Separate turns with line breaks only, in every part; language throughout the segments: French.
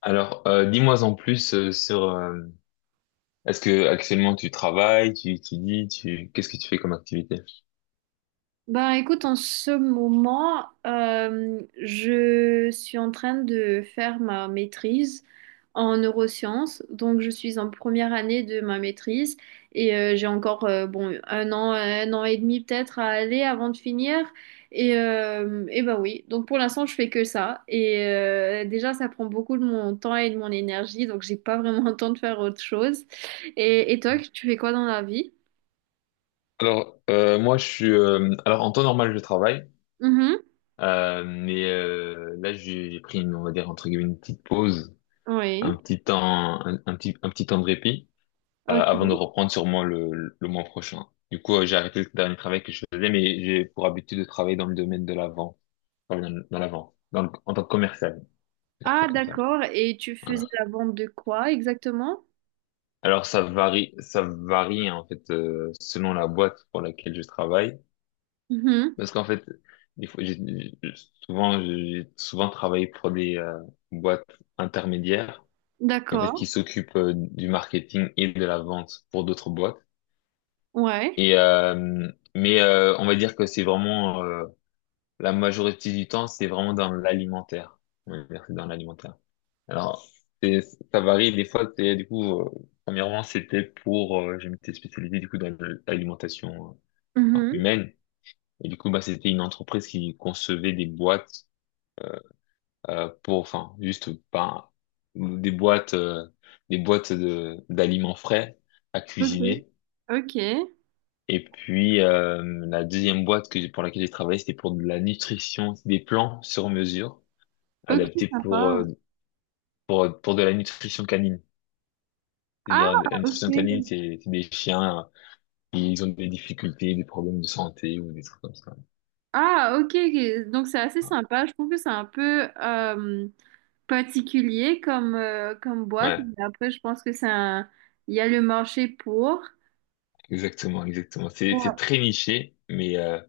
Dis-moi en plus sur. Est-ce que actuellement tu travailles, tu étudies, tu qu'est-ce que tu fais comme activité?
Ben écoute, en ce moment, je suis en train de faire ma maîtrise en neurosciences. Donc je suis en première année de ma maîtrise et j'ai encore bon un an et demi peut-être à aller avant de finir. Et ben oui, donc pour l'instant je fais que ça. Et déjà ça prend beaucoup de mon temps et de mon énergie, donc j'ai pas vraiment le temps de faire autre chose. Et toi, tu fais quoi dans la vie?
Moi, en temps normal, je travaille,
Mhm.
là, j'ai pris une, on va dire entre guillemets une petite pause, un
Oui.
petit temps, un petit temps de répit avant de
Ok.
reprendre sûrement le mois prochain. Du coup, j'ai arrêté le dernier travail que je faisais, mais j'ai pour habitude de travailler dans le domaine de la vente, enfin, dans la vente, en tant que commercial,
Ah,
c'est comme ça.
d'accord. Et tu faisais la vente de quoi exactement?
Alors ça varie en fait selon la boîte pour laquelle je travaille,
Mhm.
parce qu'en fait, des fois, j'ai- souvent travaillé pour des boîtes intermédiaires, qui, en fait qui
D'accord.
s'occupent du marketing et de la vente pour d'autres boîtes.
Ouais.
Et euh, on va dire que c'est vraiment la majorité du temps, c'est vraiment dans l'alimentaire. On va dire que c'est dans l'alimentaire. Alors, c'est- ça varie. Des fois, premièrement, c'était pour, je m'étais spécialisé, du coup, dans l'alimentation enfin,
Mhm.
humaine. Et du coup, bah, c'était une entreprise qui concevait des boîtes, pour, enfin, juste, pas, des boîtes, euh, des boîtes de, d'aliments frais à
Ok.
cuisiner.
Ok.
Et puis, la deuxième boîte pour laquelle j'ai travaillé, c'était pour de la nutrition, des plans sur mesure,
Ok,
adaptés
sympa.
pour de la nutrition canine.
Ah,
C'est-à-dire, la nutrition canine,
ok.
c'est des chiens, ils ont des difficultés, des problèmes de santé ou des trucs comme ça.
Ah, ok. Ok. Donc c'est assez sympa. Je trouve que c'est un peu particulier comme boîte.
Ouais,
Mais après, je pense que c'est un. Il y a le marché pour.
exactement, exactement. C'est
Ouais.
très niché, mais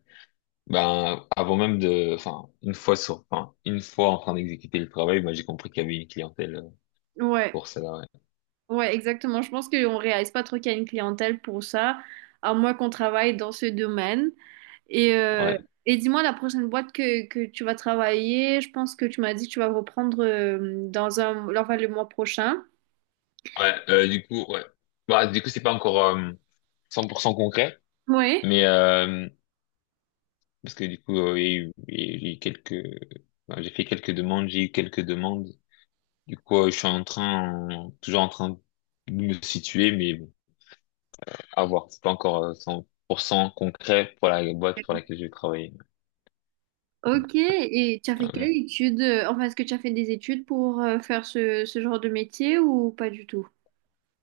ben avant même de, enfin une fois sur, enfin une fois en train d'exécuter le travail, moi j'ai compris qu'il y avait une clientèle
Ouais,
pour ça. Ouais,
ouais, exactement. Je pense qu'on réalise pas trop qu'il y a une clientèle pour ça, à moins qu'on travaille dans ce domaine. Et, euh,
ouais.
et dis-moi, la prochaine boîte que tu vas travailler, je pense que tu m'as dit que tu vas reprendre enfin, le mois prochain.
Ouais, euh, du coup, ouais. Bah du coup c'est pas encore 100% concret,
Oui.
mais euh, parce que il y a eu, il y a eu quelques, ben, j'ai fait quelques demandes, j'ai eu quelques demandes. Du coup, je suis en train, toujours en train de me situer, mais bon, à voir. C'est pas encore 100% concret pour la boîte pour laquelle je vais travailler.
Ok, et tu as fait
Ouais.
quelle étude? Enfin, est-ce que tu as fait des études pour faire ce genre de métier ou pas du tout?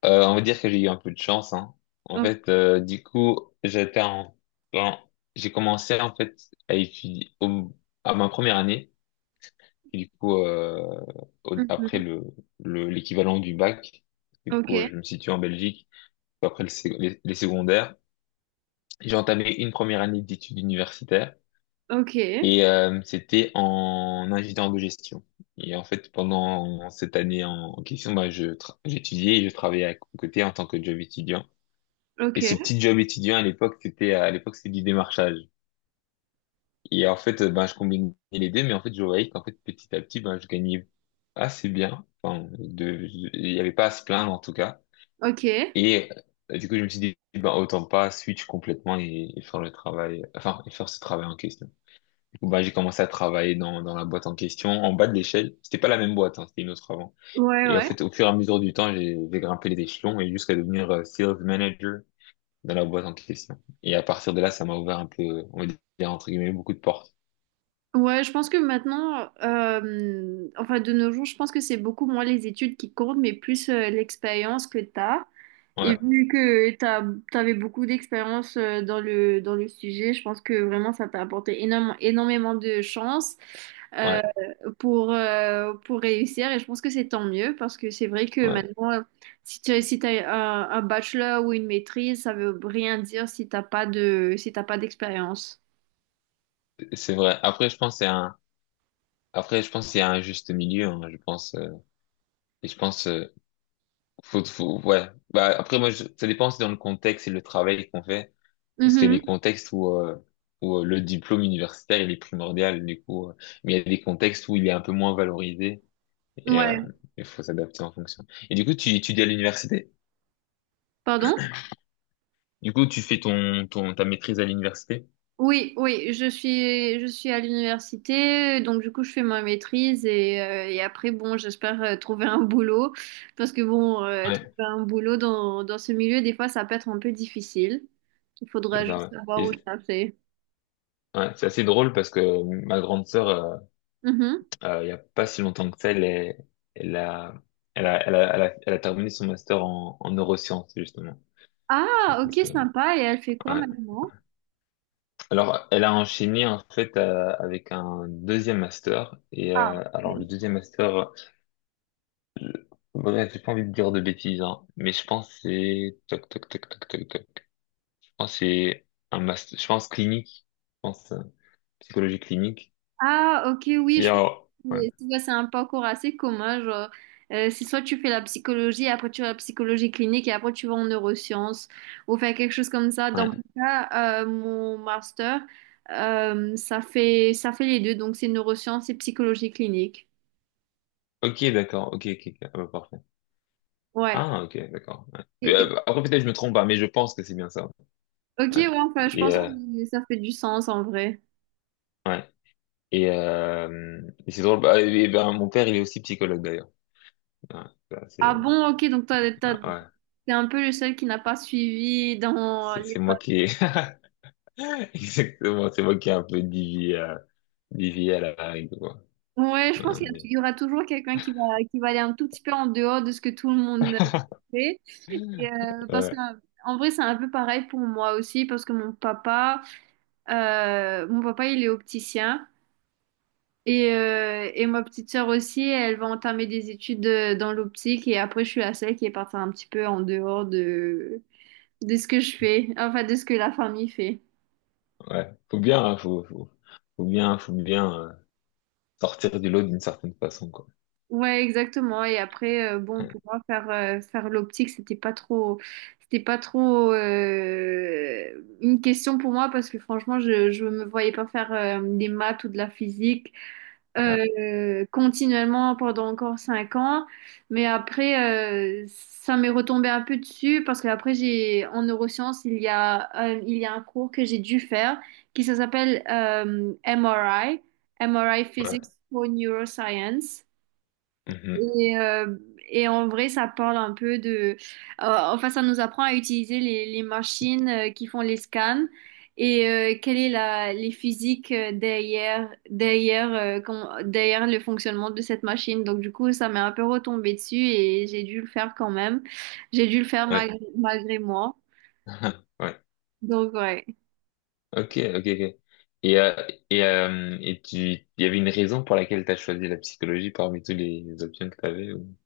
On va dire que j'ai eu un peu de chance, hein. En
Oh,
fait, j'étais en- j'ai commencé en fait à étudier au- à ma première année, et du coup, après
mhm.
l'équivalent du bac. Du
Ok,
coup, je me situe en Belgique après les secondaires. J'ai entamé une première année d'études universitaires.
ok,
Et c'était en ingénieur de gestion. Et en fait, pendant cette année en question, bah, j'étudiais et je travaillais à côté en tant que job étudiant. Et ce
ok,
petit job étudiant à l'époque c'était du démarchage. Et en fait, ben je combinais les deux, mais en fait, je voyais qu'en fait, petit à petit, ben je gagnais assez bien. Enfin, il n'y avait pas à se plaindre en tout cas.
ok.
Et du coup, je me suis dit, ben autant pas switch complètement et faire le travail, enfin, et faire ce travail en question, où bah, j'ai commencé à travailler dans la boîte en question, en bas de l'échelle. C'était pas la même boîte, hein, c'était une autre avant.
Ouais,
Et en
ouais.
fait, au fur et à mesure du temps, j'ai grimpé les échelons et jusqu'à devenir sales manager dans la boîte en question. Et à partir de là, ça m'a ouvert un peu, on va dire, entre guillemets, beaucoup de portes.
Ouais, je pense que maintenant, enfin de nos jours, je pense que c'est beaucoup moins les études qui comptent, mais plus l'expérience que tu as. Et
Ouais,
vu que tu avais beaucoup d'expérience dans le sujet, je pense que vraiment ça t'a apporté énormément de chance
ouais,
euh, pour réussir. Et je pense que c'est tant mieux parce que c'est vrai que
ouais,
maintenant, si tu as, si t'as un bachelor ou une maîtrise, ça veut rien dire si t'as pas de, si t'as pas d'expérience.
c'est vrai. Après, je pense qu'il y a un juste milieu, hein, je pense, et je pense, ouais. Bah, après, ça dépend, c'est dans le contexte et le travail qu'on fait. Parce qu'il y a
Mhm.
des contextes où le diplôme universitaire, il est primordial, du coup. Mais il y a des contextes où il est un peu moins valorisé et euh,
Ouais.
il faut s'adapter en fonction. Et du coup, tu étudies à l'université?
Pardon?
Du coup, tu fais ta maîtrise à l'université?
Oui, oui, je suis à l'université, donc du coup je fais ma maîtrise et après bon, j'espère trouver un boulot parce que bon, trouver
Ouais,
un boulot dans ce milieu des fois ça peut être un peu difficile. Il faudra
c'est ça.
juste
Ouais.
savoir où chercher.
Ouais, c'est assez drôle parce que ma grande sœur,
Mhm.
il y a pas si longtemps que ça, elle a, elle a terminé son master en neurosciences, justement.
Ah,
Donc,
ok,
c'est-
sympa. Et elle fait quoi
ouais.
maintenant?
Alors, elle a enchaîné en fait avec un deuxième master. Et
Ah,
alors,
ok.
bref, j'ai pas envie de dire de bêtises, hein, mais je pense que c'est toc toc toc toc toc toc. Je pense que c'est un master, je pense clinique, je pense psychologie clinique.
Ah, ok, oui,
Et
je pense
alors, ouais,
que tu vois, c'est un parcours assez commun. Genre, c'est soit tu fais la psychologie, après tu vas la psychologie clinique et après tu vas en neurosciences ou faire quelque chose comme ça. Dans
ouais.
mon cas, mon master, ça fait les deux, donc c'est neurosciences et psychologie clinique.
Ok, d'accord, ok, ok, ok, ah bah, parfait.
Ouais.
Ah, ok, d'accord. Ouais.
Et- et-
Bah, après, peut-être je me trompe pas, mais je pense que c'est bien ça.
ok,
Ouais.
ouais, enfin, je
Et
pense que ça fait du sens en vrai.
ouais. Et c'est drôle. Bah, et ben, mon père, il est aussi psychologue d'ailleurs. Ouais, ça,
Ah
c'est-
bon, ok, donc toi,
Ouais, ouais.
t'es un peu le seul qui n'a pas suivi dans
C'est
les.
moi qui ai... Exactement, c'est moi qui ai un peu dévié à la règle, quoi.
Ouais, je pense
Non,
qu'
mais,
il y aura toujours quelqu'un qui va aller un tout petit peu en dehors de ce que tout le monde fait. Et, parce que,
ouais,
en vrai, c'est un peu pareil pour moi aussi, parce que mon papa, il est opticien. Et ma petite sœur aussi, elle va entamer des études dans l'optique. Et après, je suis la seule qui est partie un petit peu en dehors de ce que je fais, enfin, de ce que la famille fait.
ouais. Faut bien, hein, faut bien sortir du lot d'une certaine façon, quoi.
Ouais, exactement. Et après, bon,
Ouais,
pour moi, faire l'optique, c'était pas trop une question pour moi parce que franchement, je me voyais pas faire des maths ou de la physique
ouais,
continuellement pendant encore 5 ans. Mais après, ça m'est retombé un peu dessus parce qu'après, en neurosciences, il y a un cours que j'ai dû faire qui ça s'appelle MRI Physics
ouais.
for Neuroscience.
Mhm,
Et, euh, et en vrai, ça parle un peu de, euh, enfin, ça nous apprend à utiliser les machines qui font les scans et quelle est les physiques derrière le fonctionnement de cette machine. Donc, du coup, ça m'est un peu retombé dessus et j'ai dû le faire quand même. J'ai dû le faire
ouais.
malgré moi.
Ouais.
Donc, ouais.
Ok, ok, ok. Et tu, il y avait une raison pour laquelle tu as choisi la psychologie parmi les options que tu avais ou...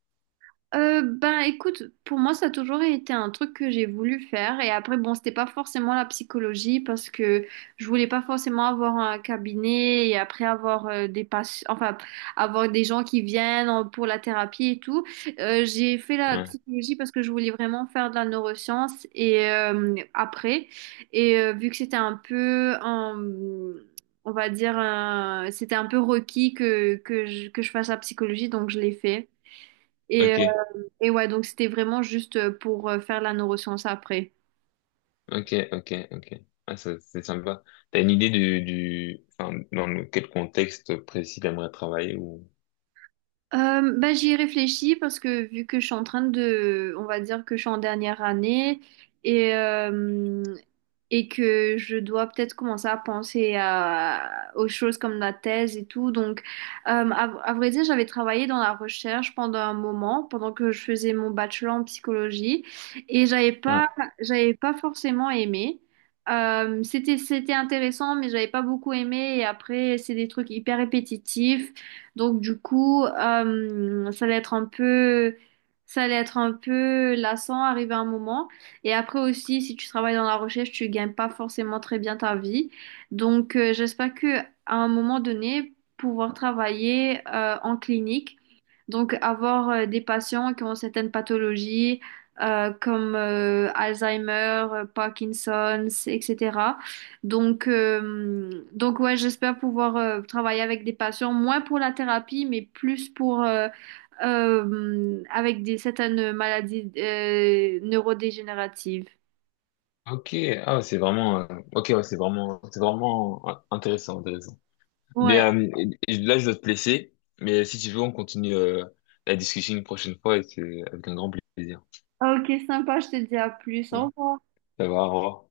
Ben écoute, pour moi ça a toujours été un truc que j'ai voulu faire et après bon c'était pas forcément la psychologie parce que je voulais pas forcément avoir un cabinet et après avoir des patients, enfin avoir des gens qui viennent pour la thérapie et tout. J'ai fait la
Ouais,
psychologie parce que je voulais vraiment faire de la neuroscience et après et vu que c'était un peu un- on va dire un- c'était un peu requis que je fasse la psychologie donc je l'ai fait.
ok.
Et et ouais, donc c'était vraiment juste pour faire la neuroscience après.
Ok, ok, ok. Ah, ça, c'est sympa. T'as une idée enfin, quel contexte précis t'aimerais travailler ou,
Bah, j'y ai réfléchi parce que vu que je suis en train de, on va dire que je suis en dernière année et, euh, et que je dois peut-être commencer à penser aux choses comme la thèse et tout. Donc, à vrai dire, j'avais travaillé dans la recherche pendant un moment, pendant que je faisais mon bachelor en psychologie et j'avais
ouais.
pas, j'avais pas forcément aimé. C'était intéressant, mais j'avais pas beaucoup aimé. Et après, c'est des trucs hyper répétitifs. Donc du coup, ça allait être un peu, ça allait être un peu lassant arrivé à un moment. Et après aussi, si tu travailles dans la recherche, tu gagnes pas forcément très bien ta vie. Donc j'espère que à un moment donné, pouvoir travailler en clinique, donc avoir des patients qui ont certaines pathologies comme Alzheimer, Parkinson's, etc. Donc ouais, j'espère pouvoir travailler avec des patients, moins pour la thérapie, mais plus pour avec des certaines maladies neurodégénératives.
Ok, ah, c'est vraiment, ok, ouais, c'est vraiment intéressant, intéressant.
Ouais.
Bien, euh, et là, je dois te laisser, mais si tu veux, on continue, la discussion une prochaine fois et c'est avec un grand plaisir.
Ok, sympa, je te dis à plus.
Ouais.
Au revoir.
Ça va, au revoir.